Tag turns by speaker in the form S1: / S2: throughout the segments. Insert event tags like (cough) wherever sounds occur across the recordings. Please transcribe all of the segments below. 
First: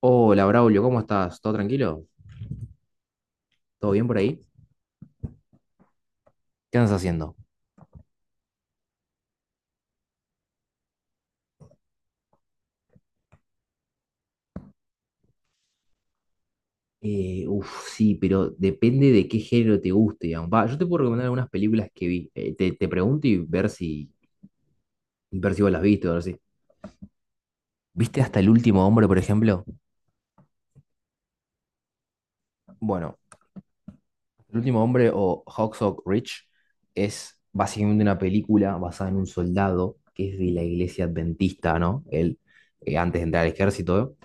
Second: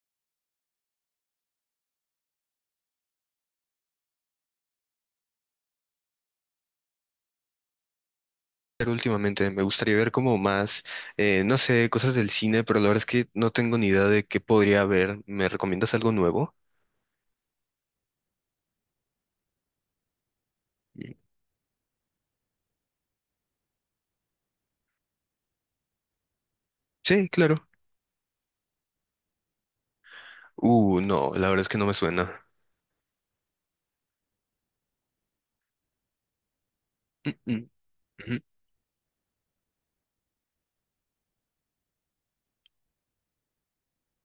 S1: Hola, Braulio, ¿cómo estás? ¿Todo tranquilo? ¿Todo bien por ahí? ¿Qué andas haciendo?
S2: ¿Ver últimamente? Me gustaría ver como más, no sé, cosas del cine, pero la verdad es que no tengo ni idea de qué podría ver. ¿Me recomiendas algo nuevo?
S1: Sí, pero depende de qué género te guste, digamos. Va, yo te puedo
S2: Mm.
S1: recomendar algunas películas que vi. Te pregunto y ver ver si vos las viste o algo así.
S2: Sí, claro.
S1: ¿Viste hasta el último hombre, por ejemplo?
S2: No, la verdad es que no me suena.
S1: Bueno. El último hombre o Hacksaw Ridge
S2: Mm,
S1: es
S2: mm,
S1: básicamente una
S2: ujú.
S1: película basada en un soldado que es de la iglesia adventista, ¿no? Antes de entrar al ejército.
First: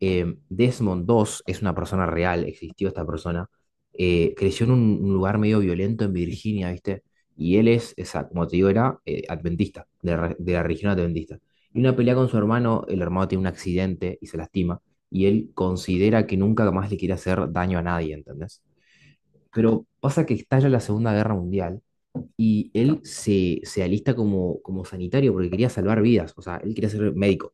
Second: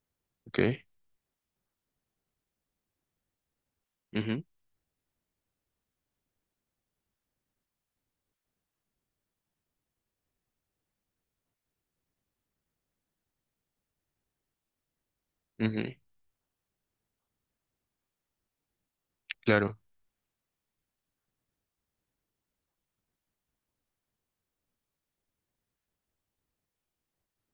S2: Ok.
S1: Desmond dos es una persona real, existió esta persona.
S2: Ujú,
S1: Creció en un lugar medio violento en Virginia, ¿viste? Y como te digo, era adventista, la de la religión adventista. Y una pelea con su hermano, el hermano tiene un accidente y se lastima, y él
S2: ujú.
S1: considera que nunca más le quiere hacer daño a nadie, ¿entendés?
S2: Claro.
S1: Pero pasa que estalla la Segunda Guerra Mundial y él se alista como sanitario porque quería salvar vidas, o sea, él quería ser médico.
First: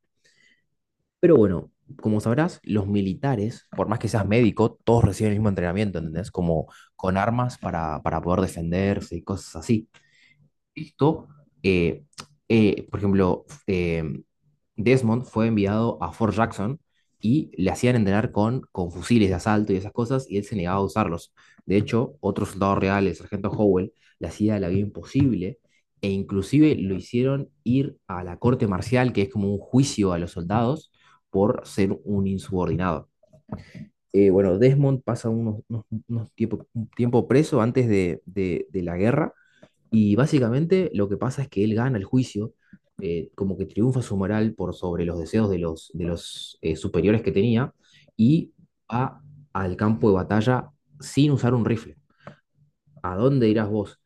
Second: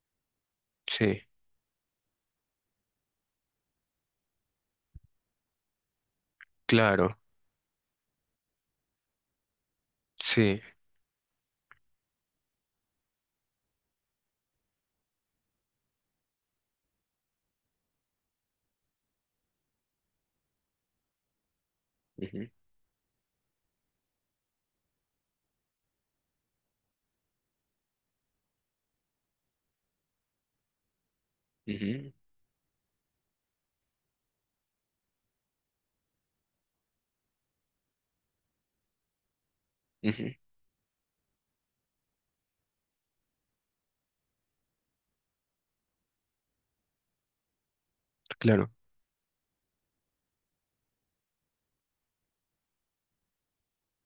S2: Sí,
S1: Pero bueno, como sabrás, los militares, por más que seas médico, todos reciben el mismo entrenamiento, ¿entendés? Como con
S2: claro.
S1: armas para poder defenderse y cosas así.
S2: Sí.
S1: Esto, eh, por ejemplo, Desmond fue enviado a Fort Jackson y le hacían entrenar con fusiles de asalto y esas cosas, y él se negaba a usarlos. De hecho, otro
S2: Ujú,
S1: soldado real, el sargento Howell, le hacía la vida imposible, e inclusive lo hicieron ir a la corte marcial, que es como un juicio a los soldados, por ser
S2: ujú,
S1: un insubordinado. Bueno, Desmond pasa un tiempo preso antes de la guerra y
S2: ujú.
S1: básicamente lo que pasa es que él gana el juicio, como que triunfa su moral por sobre los deseos de los superiores que tenía y
S2: Claro.
S1: va al campo de batalla sin usar un rifle. ¿A dónde irás vos?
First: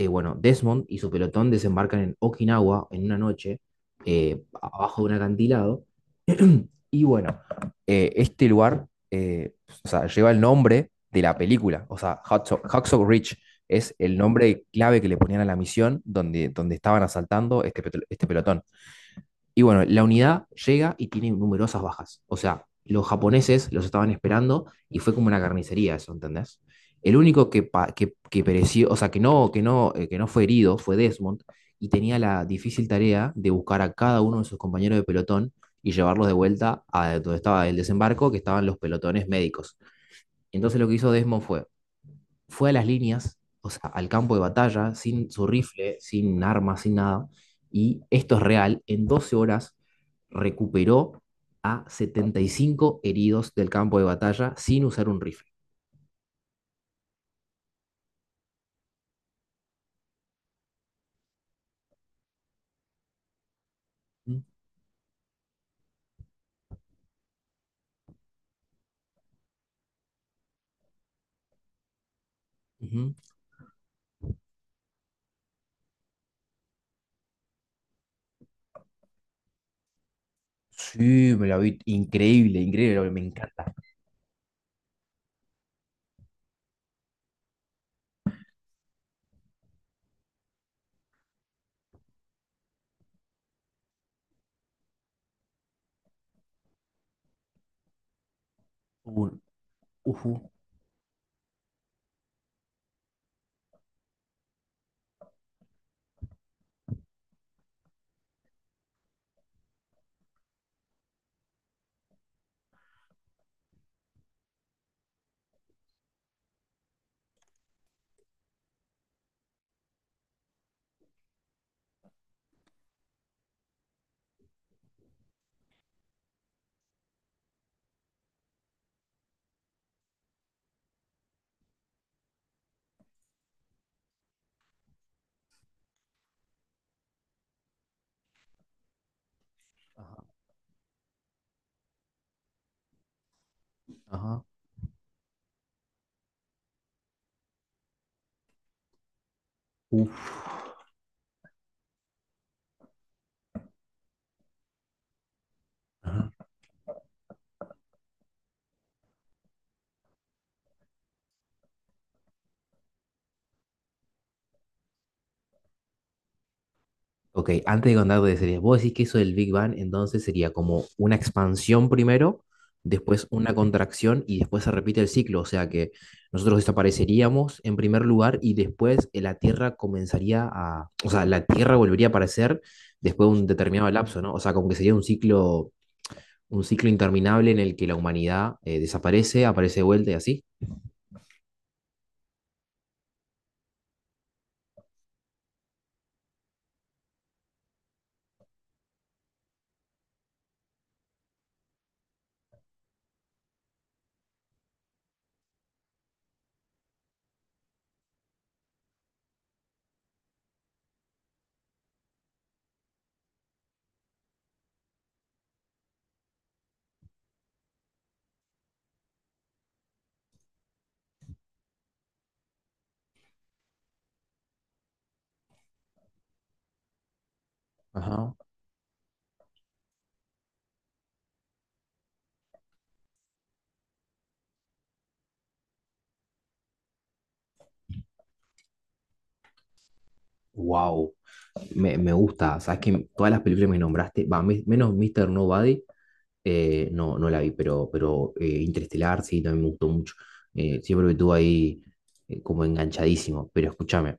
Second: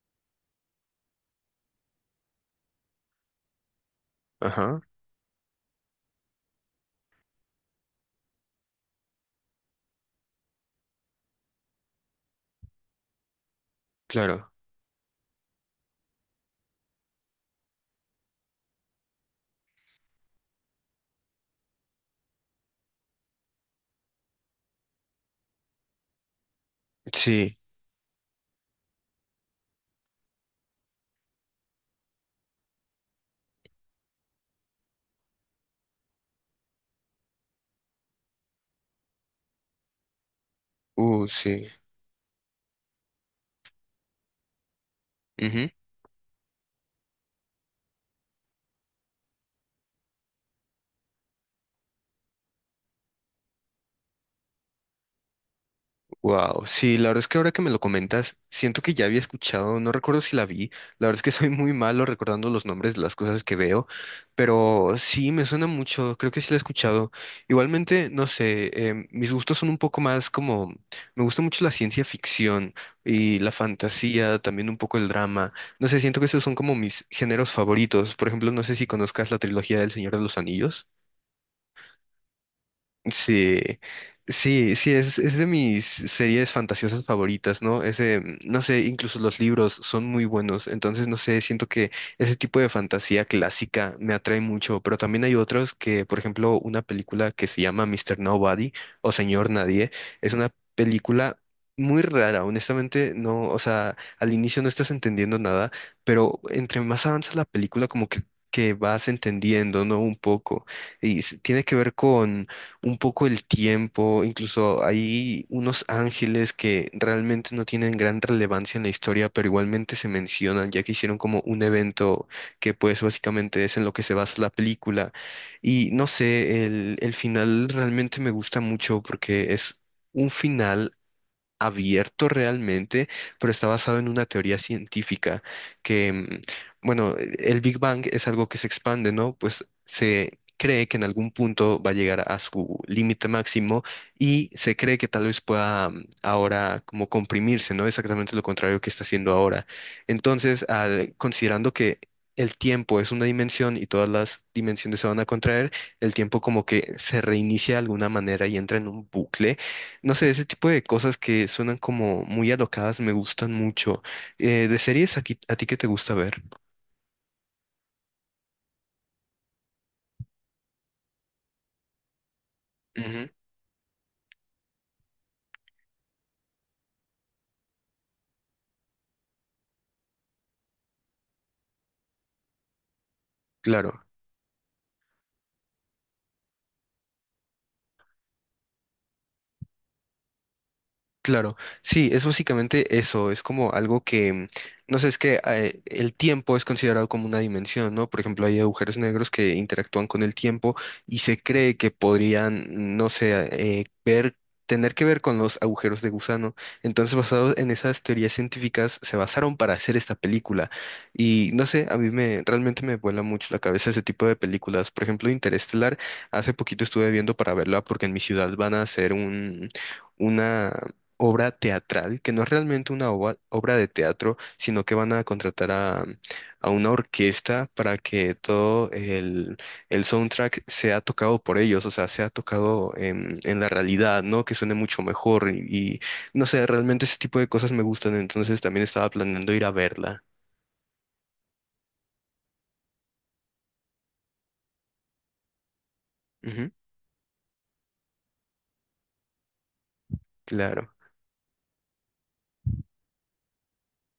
S1: Bueno, Desmond y su pelotón desembarcan en Okinawa en una noche,
S2: Ajá.
S1: abajo de un acantilado. (clears throat) Y bueno, este lugar, o sea, lleva el nombre de la película, o sea, Hacksaw Ridge es el
S2: Claro.
S1: nombre clave que le ponían a la misión donde estaban asaltando este pelotón. Y bueno, la unidad llega y tiene numerosas bajas. O sea, los japoneses los estaban esperando y fue como una carnicería eso, ¿entendés? El único
S2: Sí.
S1: que pereció, o sea, que no fue herido fue Desmond y tenía la difícil tarea de buscar a cada uno de sus compañeros de pelotón y llevarlos de vuelta a donde estaba el desembarco, que estaban los pelotones médicos. Entonces lo que hizo Desmond
S2: Sí.
S1: fue a las líneas, o sea, al campo de batalla, sin su rifle, sin armas, sin nada. Y esto es real, en 12 horas recuperó a 75 heridos del campo de batalla sin usar un rifle.
S2: Wow, sí, la verdad es que ahora que me lo comentas, siento que ya había escuchado, no recuerdo si la vi, la verdad es que soy muy malo recordando los nombres de las cosas que veo, pero sí, me suena mucho, creo que sí la he escuchado. Igualmente, no sé, mis gustos son un poco más como, me gusta mucho la ciencia ficción
S1: Ujú.
S2: y la fantasía, también un poco el drama, no sé, siento que esos son como mis géneros favoritos, por ejemplo, no sé si conozcas la trilogía del Señor de los Anillos.
S1: Sí, me la vi increíble, increíble, me
S2: Sí,
S1: encanta.
S2: sí, sí, es de mis series fantasiosas favoritas, ¿no? Ese, no sé, incluso los libros son muy buenos, entonces no sé, siento que ese tipo de fantasía clásica me atrae mucho, pero también hay otros que, por ejemplo, una película que se llama Mister Nobody o
S1: Un-
S2: Señor Nadie, es
S1: Ujú,
S2: una película muy rara, honestamente, no, o sea, al inicio no estás entendiendo nada, pero entre más avanza la película, como que vas entendiendo, ¿no? Un poco. Y tiene que ver con un poco el tiempo, incluso hay unos ángeles que realmente no tienen gran relevancia en la historia, pero igualmente se mencionan, ya que hicieron como un evento que pues básicamente es en lo que se basa la película. Y no sé, el final realmente me gusta mucho porque es un final abierto realmente, pero está basado en una teoría científica que, bueno, el Big Bang es algo que se expande, ¿no? Pues
S1: ajá,
S2: se cree que en algún punto va a llegar a su límite máximo
S1: ajá,
S2: y se cree que tal vez pueda ahora como comprimirse, ¿no? Exactamente lo contrario que está haciendo ahora.
S1: uf,
S2: Entonces, considerando que el tiempo es una dimensión y todas las dimensiones se van a contraer, el
S1: ajá.
S2: tiempo como que se reinicia de alguna manera y entra en un bucle. No sé, ese tipo de cosas que suenan como muy alocadas me gustan mucho. De series, ¿ a ti qué te gusta ver?
S1: Ok, antes de contar de series, vos decís que eso del Big Bang entonces sería como una expansión primero, después
S2: Ujú.
S1: una contracción y después se repite el ciclo. O sea que nosotros desapareceríamos en primer lugar y después la Tierra comenzaría a. O sea, la Tierra volvería a aparecer después de un determinado
S2: Claro.
S1: lapso, ¿no? O sea, como que sería un ciclo interminable en el que la humanidad desaparece, aparece de vuelta y así.
S2: Claro, sí, es básicamente eso, es como algo que, no sé, es que el tiempo es considerado como una dimensión, ¿no? Por ejemplo, hay agujeros negros que interactúan con el tiempo y se cree que podrían, no sé, ver, tener que ver con los agujeros de gusano. Entonces, basados en esas teorías científicas, se basaron para hacer esta película. Y no sé, a mí me, realmente me vuela mucho la cabeza ese tipo de películas. Por ejemplo, Interestelar, hace poquito estuve viendo para verla porque en mi ciudad van a hacer un una obra teatral, que no es realmente una obra de teatro, sino que van a contratar a una orquesta para
S1: Ajá.
S2: que todo el soundtrack sea tocado por ellos, o sea, sea tocado en la realidad, ¿no? Que suene mucho mejor y, y, no sé, realmente ese tipo de cosas me gustan, entonces también estaba planeando ir a verla.
S1: Wow, me gusta. Sabes que todas las películas que me nombraste, va, menos Mr. Nobody.
S2: Ujú,
S1: No la vi, pero, pero Interestelar sí, también me gustó mucho.
S2: claro.
S1: Siempre me tuvo ahí como enganchadísimo. Pero escúchame,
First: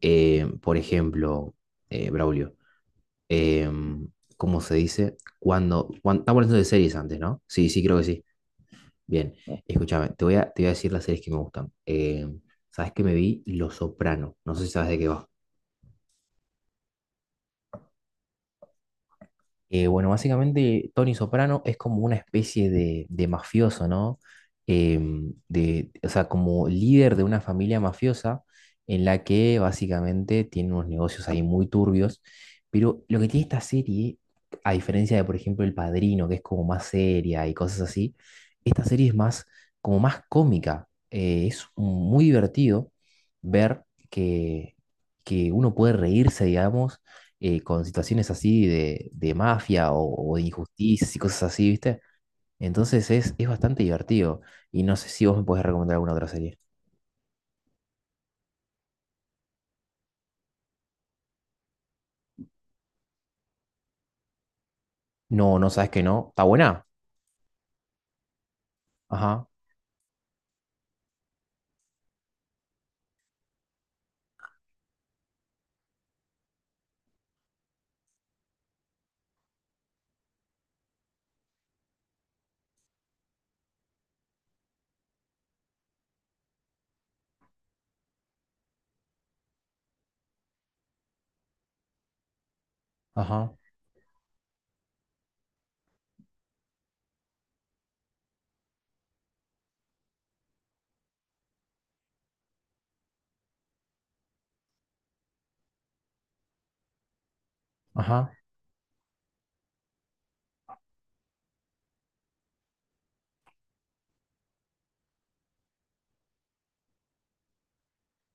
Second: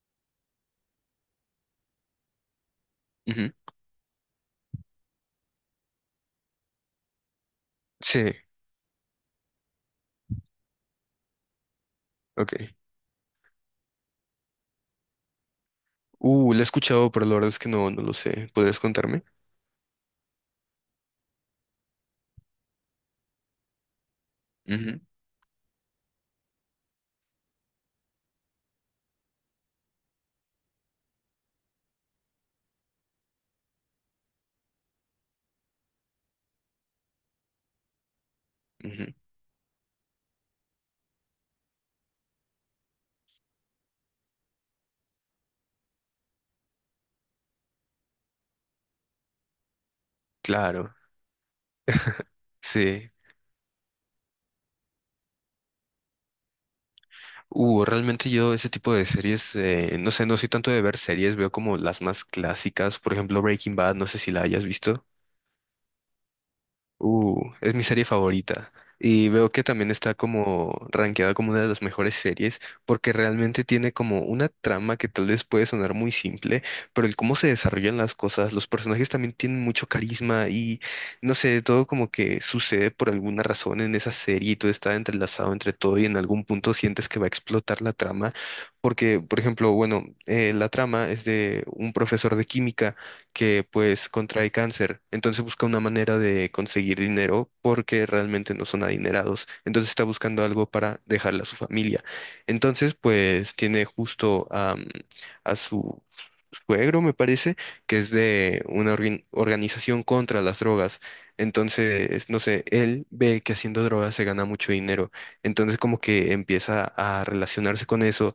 S1: por ejemplo, Braulio,
S2: Ujú.
S1: em, ¿cómo se dice? Estamos hablando de series antes, ¿no? Sí, sí, creo que sí.
S2: Sí,
S1: Bien, escúchame, te voy a decir las series que me gustan.
S2: ok.
S1: ¿Sabes qué me vi? Los Soprano. No sé si sabes de qué va.
S2: La he escuchado, pero la verdad es que no, no lo sé. ¿Podrías contarme?
S1: Bueno, básicamente Tony Soprano es como una especie de mafioso, ¿no?
S2: Ujú,
S1: O sea, como líder de una familia mafiosa en la que básicamente tiene unos negocios ahí muy turbios, pero lo que tiene esta serie, a diferencia de, por ejemplo, El Padrino, que es como más seria y cosas así, esta serie es
S2: ujú.
S1: más, como más cómica. Es muy divertido ver que, que uno puede reírse, digamos con situaciones así de mafia o de
S2: Claro,
S1: injusticias y cosas así, ¿viste? Entonces
S2: sí.
S1: es bastante divertido. Y no sé si vos me podés recomendar alguna otra serie.
S2: Realmente yo ese tipo de series, no sé, no soy tanto de ver series, veo como las más clásicas, por ejemplo Breaking Bad, no sé si la hayas visto.
S1: No, no sabes que no. Está buena.
S2: Es mi serie favorita. Y
S1: Ajá,
S2: veo que también está como rankeada como una de las mejores series, porque realmente tiene como una trama que tal vez puede sonar muy simple, pero el cómo se desarrollan las cosas, los personajes también tienen mucho carisma y no sé, todo como que sucede por alguna razón en esa serie y todo está entrelazado entre todo y en algún punto sientes que va a explotar la trama, porque, por ejemplo, bueno, la trama es de un profesor de química
S1: ajá,
S2: que pues contrae cáncer. Entonces busca una manera de conseguir dinero porque realmente no son adinerados. Entonces está buscando algo para dejarle a su familia. Entonces pues tiene justo a su suegro, me parece, que es
S1: ajá.
S2: de una organización contra las drogas. Entonces, no sé, él ve que haciendo drogas se gana mucho dinero. Entonces como que empieza a relacionarse con eso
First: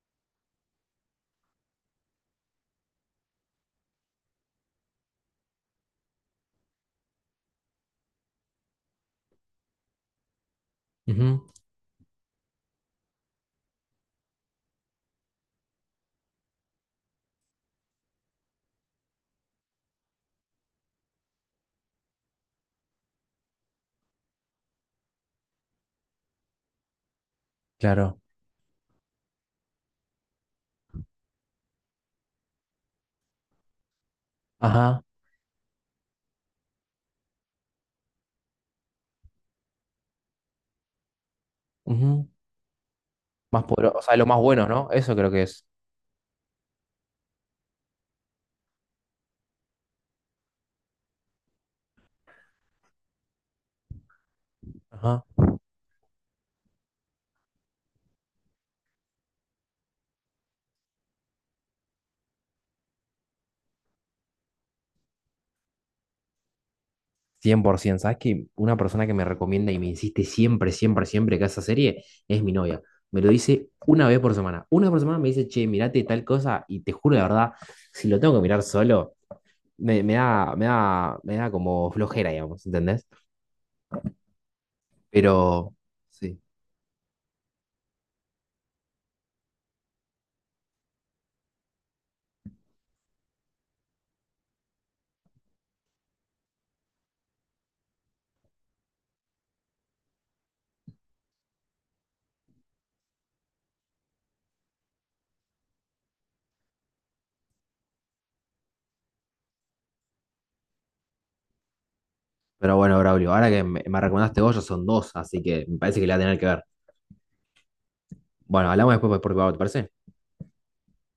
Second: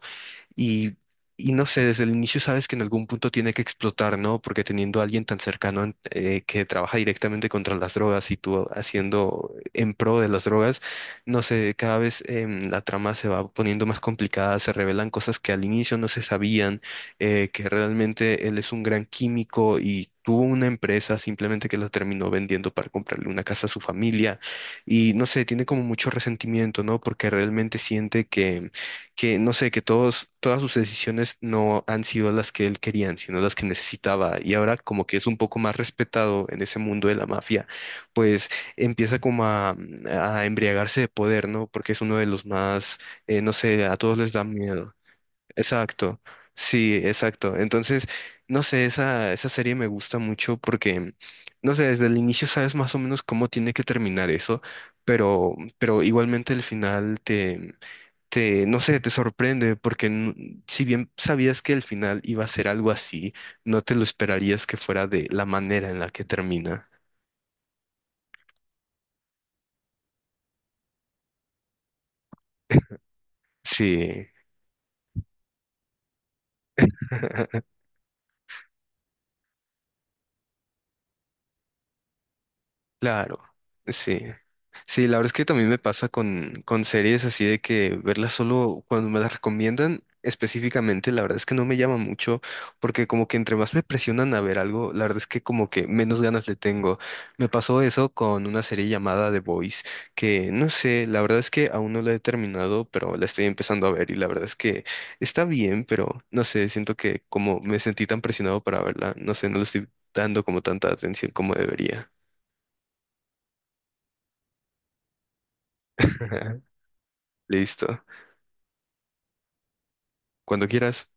S2: y, no sé, desde el inicio sabes que en algún punto tiene que explotar, ¿no? Porque teniendo a alguien tan cercano que trabaja directamente contra las drogas y tú haciendo en pro de las drogas,
S1: Ujú,
S2: no sé, cada vez la trama se va poniendo más complicada, se revelan cosas que al inicio no se sabían, que realmente él es un gran químico y... Tuvo una empresa simplemente que lo terminó vendiendo para comprarle una casa a su familia y no sé, tiene como mucho resentimiento, ¿no? Porque realmente
S1: claro.
S2: siente que no sé, que todos, todas sus decisiones no han sido las que él quería, sino las que necesitaba. Y ahora
S1: Ajá,
S2: como que es un poco más respetado en ese mundo de la mafia, pues empieza como a embriagarse de poder, ¿no? Porque es uno de
S1: ujú.
S2: los más, no
S1: Más
S2: sé,
S1: poderoso.
S2: a
S1: O sea,
S2: todos
S1: lo
S2: les
S1: más
S2: da
S1: bueno, ¿no?
S2: miedo.
S1: Eso creo que es.
S2: Exacto, sí, exacto. Entonces, no sé, esa serie me gusta mucho porque, no sé, desde el inicio sabes más o menos cómo tiene que terminar eso,
S1: Ajá.
S2: pero igualmente el final te, no sé, te sorprende porque si bien sabías que el final iba a ser algo así, no te lo esperarías que fuera de la manera en la que termina.
S1: 100%. ¿Sabes que una persona que me recomienda y me insiste siempre, siempre, siempre que esa serie es mi novia? Me lo dice una vez
S2: Sí.
S1: por semana. Una vez por semana me dice, che, mirate tal cosa y te juro de verdad,
S2: (laughs)
S1: si lo tengo que mirar solo, me da como flojera, digamos, ¿entendés?
S2: Claro, sí. Sí, la verdad es que también
S1: Pero,
S2: me pasa
S1: sí.
S2: con series así de que verlas solo cuando me las recomiendan específicamente, la verdad es que no me llama mucho, porque como que entre más me presionan a ver algo, la verdad es que como que menos ganas le tengo. Me pasó eso con una serie llamada The Boys, que no sé, la verdad es que aún no la he terminado, pero la estoy empezando a ver y la verdad es que está bien, pero no sé, siento que como me sentí tan presionado para verla, no sé, no le estoy dando como tanta atención como debería.
S1: Pero bueno, Braulio, ahora que me recomendaste vos, ya son dos, así que me parece que la voy a tener que ver.
S2: (laughs) Listo.
S1: Bueno, hablamos después por privado, ¿te parece?
S2: Cuando quieras.